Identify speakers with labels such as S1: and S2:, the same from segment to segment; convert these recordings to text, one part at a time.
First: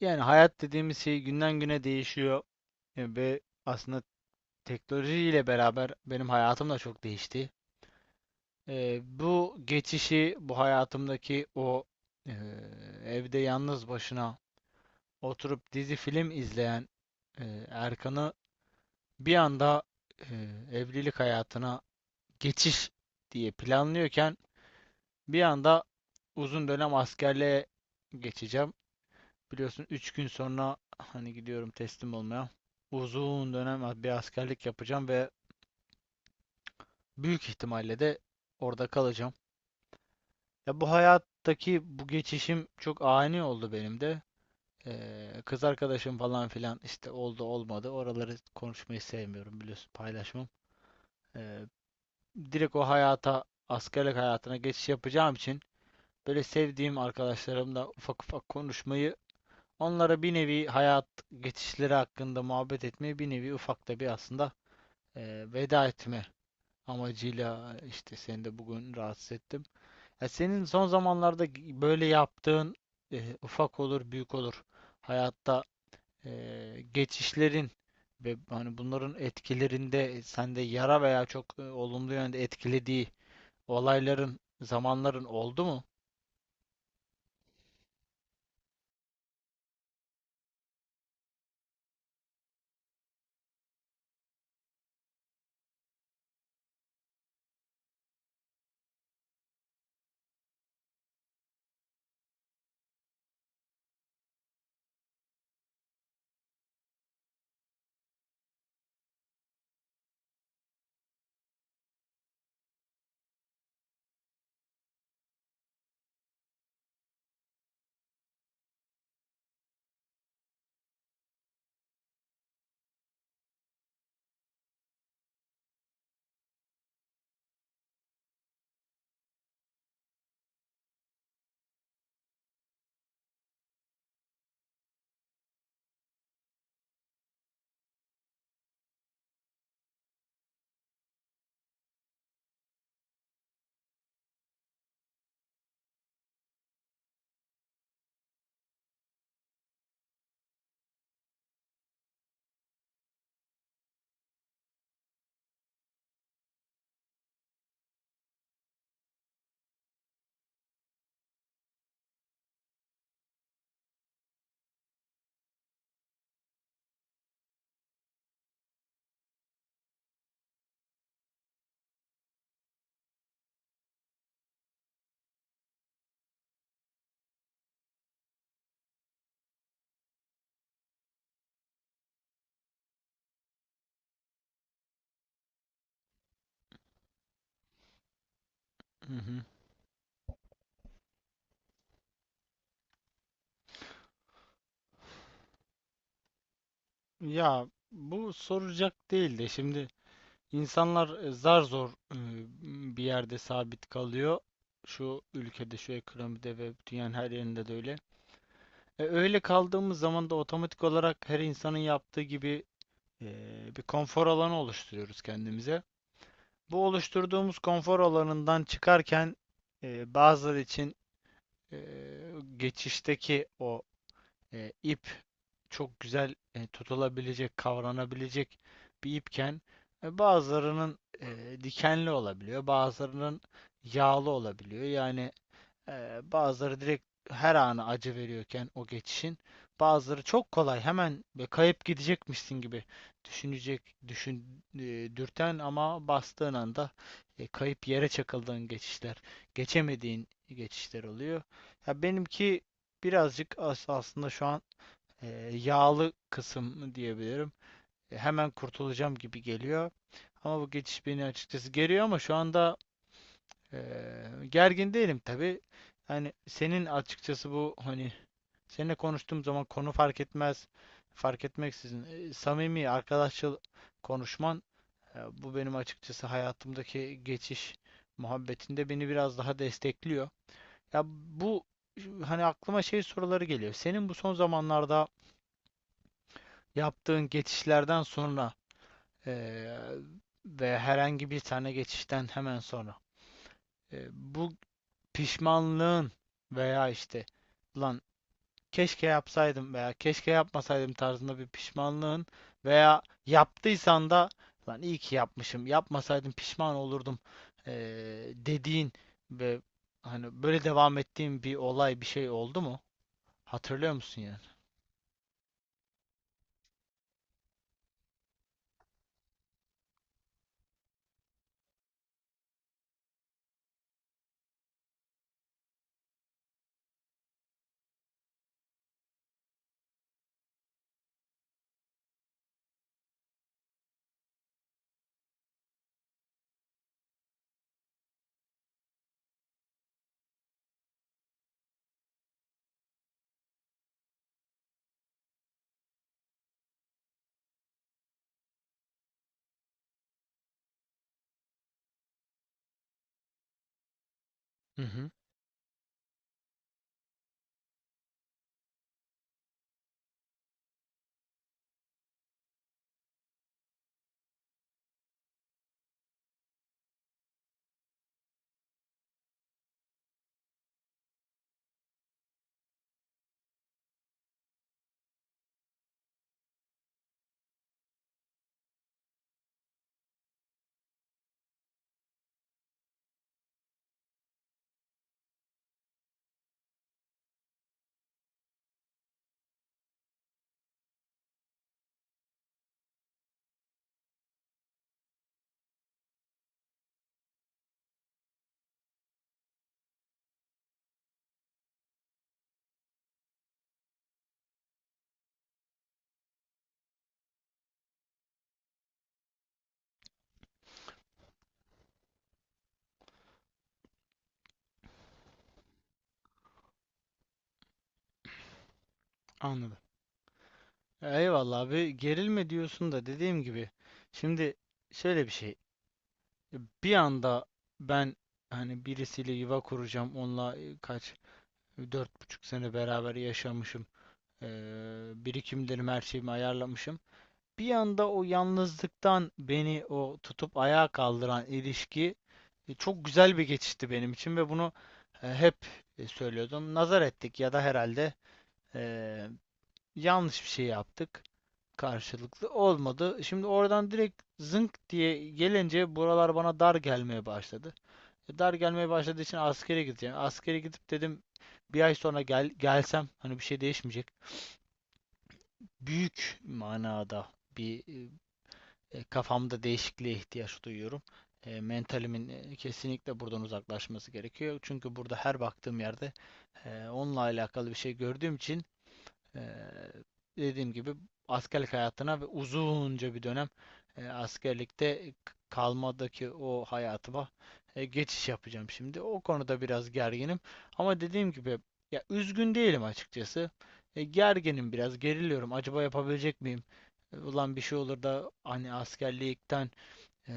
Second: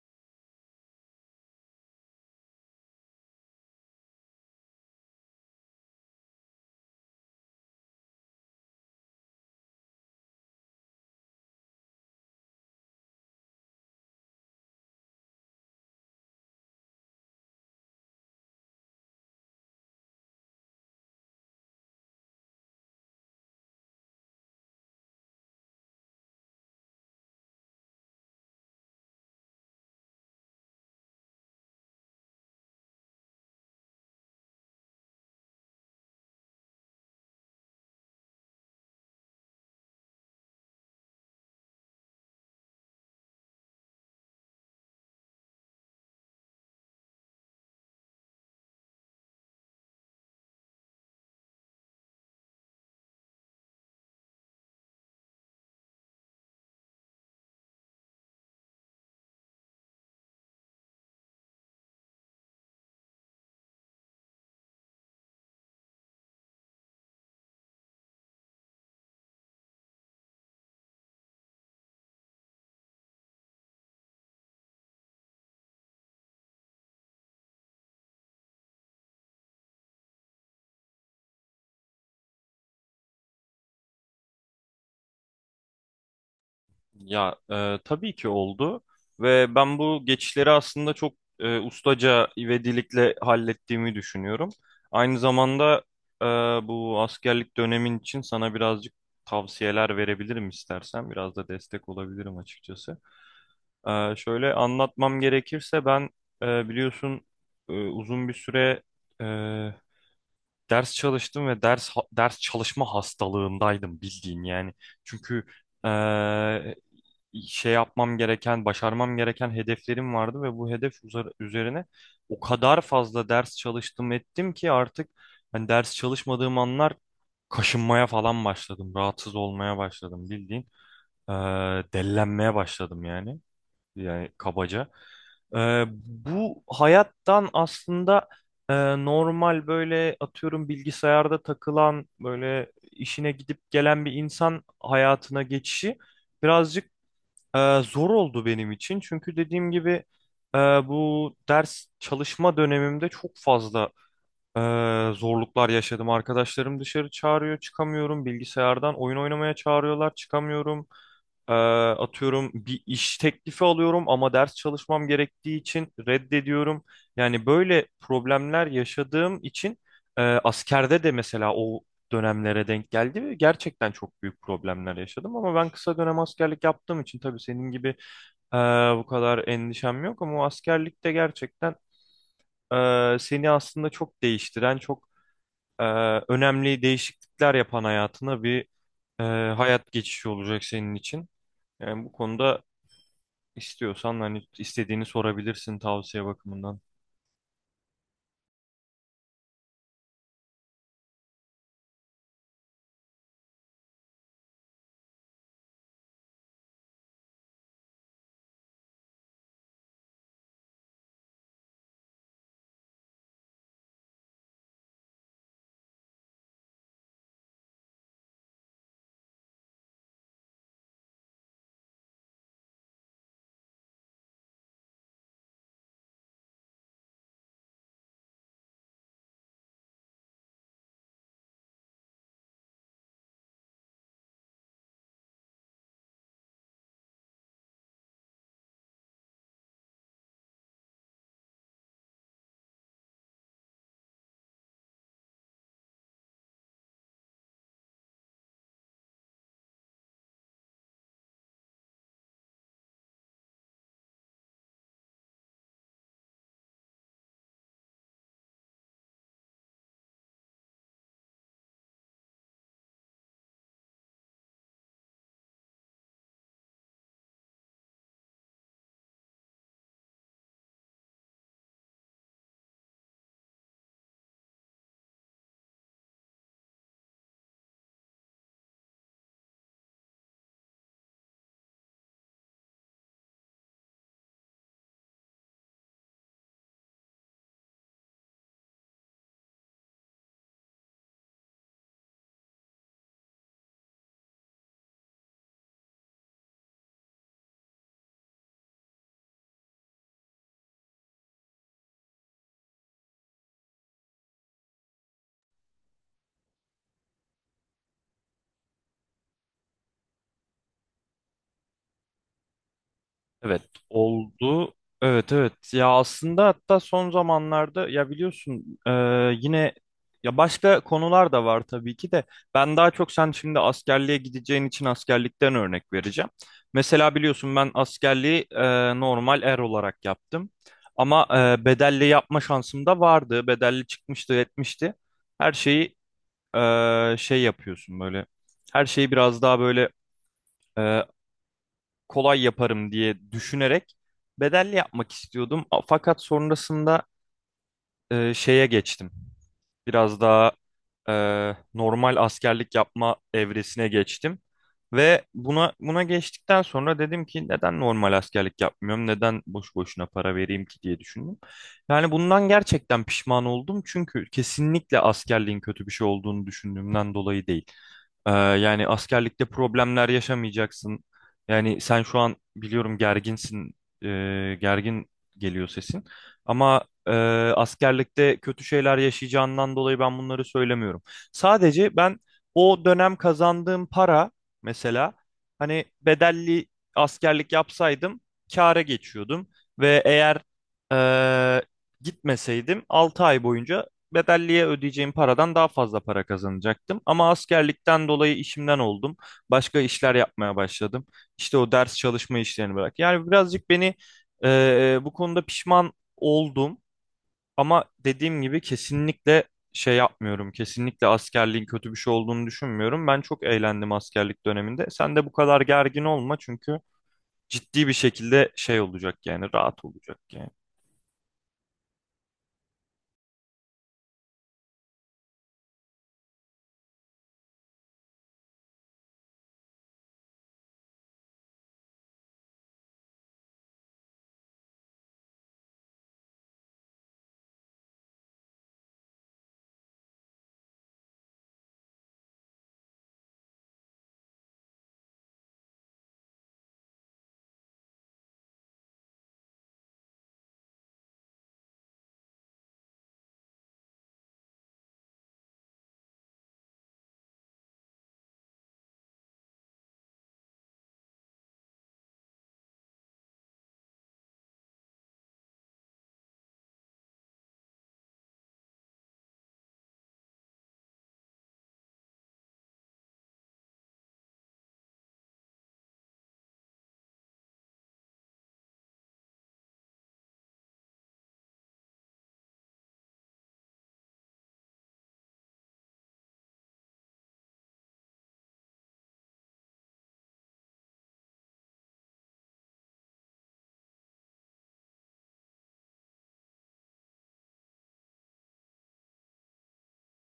S1: Yani hayat dediğimiz şey günden güne değişiyor ve aslında teknolojiyle beraber benim hayatım da çok değişti. Bu geçişi, bu hayatımdaki o e, evde yalnız başına oturup dizi film izleyen Erkan'ı bir anda e, evlilik hayatına geçiş diye planlıyorken bir anda uzun dönem askerliğe geçeceğim. Biliyorsun 3 gün sonra hani gidiyorum teslim olmaya. Uzun dönem bir askerlik yapacağım ve büyük ihtimalle de orada kalacağım. Ya bu hayattaki bu geçişim çok ani oldu benim de. Kız arkadaşım falan filan işte oldu olmadı. Oraları konuşmayı sevmiyorum, biliyorsun paylaşmam. Ee, Direkt o hayata askerlik hayatına geçiş yapacağım için böyle sevdiğim arkadaşlarımla ufak ufak konuşmayı, onlara bir nevi hayat geçişleri hakkında muhabbet etmeye, bir nevi ufak da bir aslında veda etme amacıyla işte seni de bugün rahatsız ettim. Ya senin son zamanlarda böyle yaptığın ufak olur büyük olur hayatta geçişlerin ve hani bunların etkilerinde sende yara veya çok olumlu yönde etkilediği olayların, zamanların oldu mu?
S2: Tabii ki oldu ve ben bu geçişleri aslında çok ustaca ivedilikle hallettiğimi düşünüyorum. Aynı zamanda e, bu askerlik dönemin için sana birazcık tavsiyeler verebilirim istersen. Biraz da destek olabilirim açıkçası. Şöyle anlatmam gerekirse ben biliyorsun, uzun bir süre ders çalıştım ve ders çalışma hastalığındaydım bildiğin yani. Çünkü eee, şey yapmam gereken, başarmam gereken hedeflerim vardı ve bu üzerine o kadar fazla ders çalıştım ettim ki artık hani ders çalışmadığım anlar kaşınmaya falan başladım, rahatsız olmaya başladım bildiğin. Dellenmeye başladım yani kabaca. Bu hayattan aslında e, normal, böyle atıyorum, bilgisayarda takılan, böyle işine gidip gelen bir insan hayatına geçişi birazcık zor oldu benim için. Çünkü dediğim gibi bu ders çalışma dönemimde çok fazla ee, zorluklar yaşadım. Arkadaşlarım dışarı çağırıyor, çıkamıyorum. Bilgisayardan oyun oynamaya çağırıyorlar, çıkamıyorum. Atıyorum, bir iş teklifi alıyorum ama ders çalışmam gerektiği için reddediyorum. Yani böyle problemler yaşadığım için askerde de mesela o dönemlere denk geldi ve gerçekten çok büyük problemler yaşadım. Ama ben kısa dönem askerlik yaptığım için tabii senin gibi e, bu kadar endişem yok, ama o askerlikte gerçekten seni aslında çok değiştiren, çok e, önemli değişiklikler yapan, hayatına bir
S1: Hı
S2: e,
S1: hı.
S2: hayat geçişi olacak senin için. Yani bu konuda istiyorsan hani istediğini sorabilirsin tavsiye bakımından.
S1: Ya bu soracak değil de şimdi, İnsanlar zar zor bir yerde sabit kalıyor. Şu ülkede, şu ekonomide ve dünyanın her yerinde de öyle. Öyle kaldığımız zaman da otomatik olarak her insanın yaptığı gibi e, bir konfor alanı oluşturuyoruz kendimize. Bu oluşturduğumuz konfor alanından çıkarken bazıları için e, geçişteki o ip çok güzel, tutulabilecek, kavranabilecek bir ipken, bazılarının dikenli olabiliyor, bazılarının yağlı olabiliyor. Yani bazıları direkt her anı acı veriyorken o geçişin, bazıları çok kolay hemen ve kayıp gidecekmişsin gibi düşünecek, düşün, e, dürten ama bastığın anda kayıp, yere çakıldığın geçişler, geçemediğin geçişler oluyor. Ya benimki birazcık aslında şu an yağlı kısım diyebilirim. Hemen kurtulacağım gibi geliyor. Ama bu geçiş beni açıkçası geriyor, ama şu anda e, gergin değilim tabii. Yani senin açıkçası bu, hani seninle konuştuğum zaman konu fark etmez. Fark etmeksizin samimi, arkadaşçıl konuşman, bu benim açıkçası hayatımdaki geçiş muhabbetinde beni biraz daha destekliyor. Ya bu, hani aklıma şey soruları geliyor. Senin bu son zamanlarda yaptığın geçişlerden sonra eee, ve herhangi bir tane geçişten hemen sonra bu pişmanlığın veya işte lan keşke yapsaydım veya keşke yapmasaydım tarzında bir pişmanlığın, veya yaptıysan da lan iyi ki yapmışım, yapmasaydım pişman olurdum dediğin ve hani böyle devam ettiğin bir olay, bir şey oldu mu?
S2: Evet
S1: Hatırlıyor musun yani?
S2: oldu. Evet, evet, ya aslında hatta son zamanlarda, ya biliyorsun, yine, ya başka konular da var tabii ki de, ben daha çok sen şimdi askerliğe gideceğin için askerlikten örnek vereceğim. Mesela biliyorsun ben askerliği normal er olarak yaptım, ama bedelli yapma şansım da vardı, bedelli çıkmıştı etmişti her şeyi. Şey yapıyorsun böyle, her şeyi biraz daha böyle kolay yaparım diye düşünerek bedelli yapmak istiyordum. Fakat sonrasında şeye geçtim. Biraz daha e, normal askerlik yapma evresine geçtim.
S1: Hı hı,
S2: Ve buna geçtikten sonra dedim ki, neden normal askerlik yapmıyorum? Neden boş boşuna para vereyim ki diye düşündüm. Yani bundan gerçekten pişman oldum, çünkü kesinlikle askerliğin kötü bir şey olduğunu düşündüğümden dolayı değil. Yani askerlikte problemler yaşamayacaksın. Yani sen şu an biliyorum gerginsin, gergin geliyor sesin. Ama ee, askerlikte kötü şeyler yaşayacağından dolayı ben bunları söylemiyorum. Sadece ben o dönem kazandığım para, mesela, hani bedelli askerlik yapsaydım kâra geçiyordum ve eğer ee, gitmeseydim 6 ay boyunca bedelliye ödeyeceğim paradan daha fazla para kazanacaktım. Ama askerlikten dolayı işimden oldum. Başka işler yapmaya başladım. İşte o ders çalışma işlerini bırak. Yani birazcık beni bu konuda pişman oldum. Ama dediğim gibi kesinlikle şey yapmıyorum. Kesinlikle askerliğin kötü bir şey olduğunu düşünmüyorum. Ben çok eğlendim askerlik döneminde. Sen de bu kadar gergin olma, çünkü ciddi bir şekilde şey olacak, yani
S1: anladım.
S2: rahat olacak yani.
S1: Eyvallah abi, gerilme diyorsun da dediğim gibi şimdi şöyle bir şey, bir anda ben hani birisiyle yuva kuracağım, onunla e, kaç 4,5 sene beraber yaşamışım, birikimlerimi, her şeyimi ayarlamışım, bir anda o yalnızlıktan beni o tutup ayağa kaldıran ilişki çok güzel bir geçişti benim için ve bunu hep söylüyordum. Nazar ettik ya da herhalde e, yanlış bir şey yaptık, karşılıklı olmadı. Şimdi oradan direkt zınk diye gelince buralar bana dar gelmeye başladı. Dar gelmeye başladığı için askere gideceğim. Askere gidip dedim bir ay sonra gelsem hani bir şey değişmeyecek. Büyük manada bir kafamda değişikliğe ihtiyaç duyuyorum. Mentalimin kesinlikle buradan uzaklaşması gerekiyor. Çünkü burada her baktığım yerde onunla alakalı bir şey gördüğüm için, Eee, dediğim gibi askerlik hayatına ve uzunca bir dönem askerlikte kalmadaki o hayatıma geçiş yapacağım şimdi. O konuda biraz gerginim. Ama dediğim gibi ya, üzgün değilim açıkçası. Gerginim biraz, geriliyorum. Acaba yapabilecek miyim? Ulan bir şey olur da hani askerlikten, Eee,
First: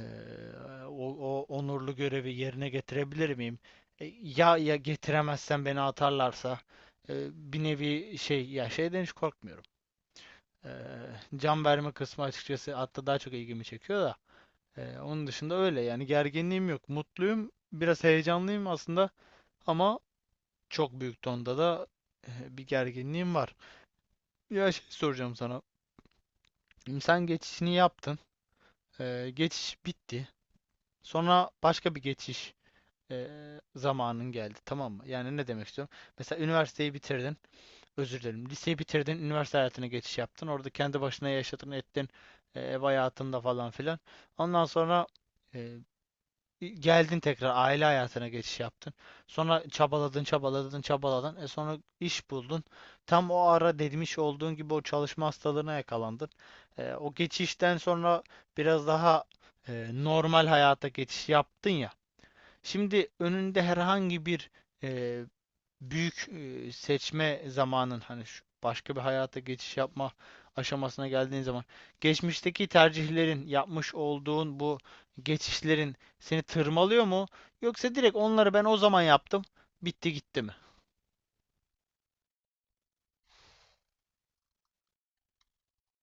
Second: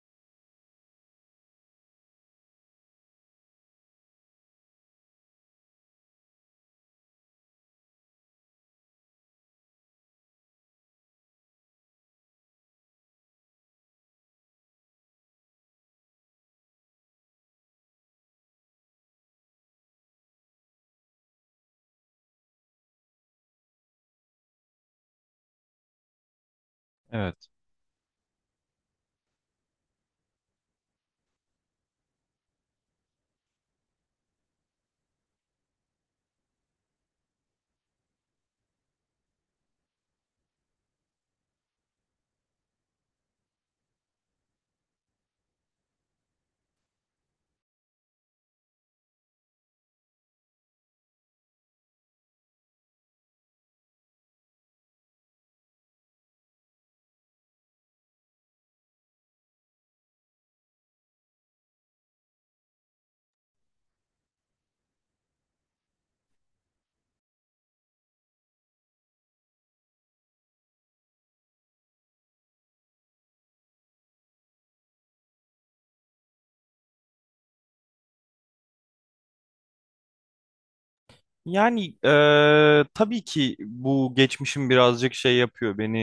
S1: o onurlu görevi yerine getirebilir miyim? Ya getiremezsem, beni atarlarsa e, bir nevi şey, ya şeyden hiç korkmuyorum. Eee, Can verme kısmı açıkçası hatta daha çok ilgimi çekiyor da. Onun dışında öyle yani, gerginliğim yok. Mutluyum, biraz heyecanlıyım aslında, ama çok büyük tonda da bir gerginliğim var. Ya şey soracağım sana. Sen
S2: Evet.
S1: geçişini yaptın. Geçiş bitti. Sonra başka bir geçiş e, zamanın geldi, tamam mı? Yani ne demek istiyorum? Mesela üniversiteyi bitirdin, özür dilerim, liseyi bitirdin, üniversite hayatına geçiş yaptın. Orada kendi başına yaşadın, ettin, ev hayatında falan filan. Ondan sonra e, geldin, tekrar aile hayatına geçiş yaptın. Sonra çabaladın, çabaladın, çabaladın. E, sonra iş buldun. Tam o ara demiş olduğun gibi o çalışma hastalığına yakalandın. O geçişten sonra biraz daha normal hayata geçiş yaptın ya. Şimdi önünde herhangi bir e, büyük seçme zamanın, hani şu başka bir hayata geçiş yapma aşamasına geldiğin zaman, geçmişteki tercihlerin, yapmış olduğun bu geçişlerin seni tırmalıyor mu? Yoksa direkt onları ben o zaman yaptım, bitti gitti mi?
S2: Yani tabii ki bu geçmişim birazcık şey yapıyor beni,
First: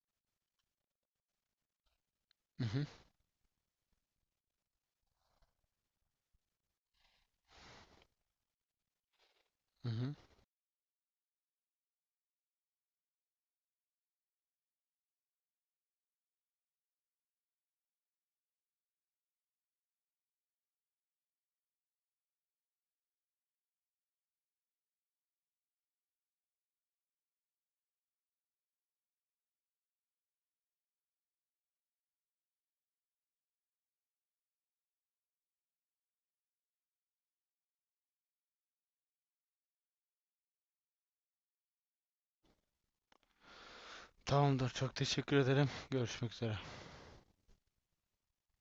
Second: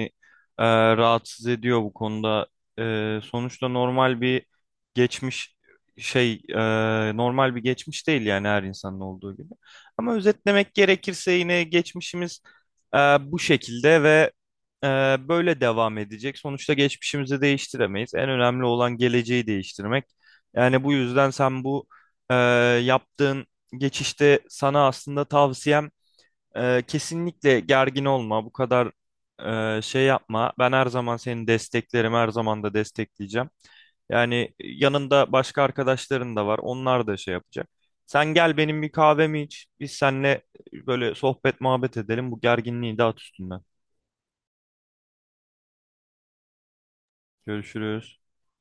S2: rahatsız ediyor bu konuda.
S1: Hı hı,
S2: Sonuçta normal bir geçmiş, şey, normal bir geçmiş değil yani, her insanın olduğu gibi.
S1: hı hı.
S2: Ama özetlemek gerekirse yine geçmişimiz bu şekilde ve böyle devam edecek. Sonuçta geçmişimizi değiştiremeyiz. En önemli olan geleceği değiştirmek. Yani bu yüzden sen bu eee yaptığın geçişte sana aslında tavsiyem, kesinlikle gergin olma, bu kadar şey yapma. Ben her zaman seni desteklerim, her zaman da destekleyeceğim. Yani yanında başka arkadaşların da var, onlar da şey yapacak. Sen gel, benim bir kahvemi iç, biz seninle böyle sohbet muhabbet edelim, bu gerginliği de at üstünden.
S1: Tamamdır. Çok teşekkür ederim. Görüşmek üzere.
S2: Görüşürüz.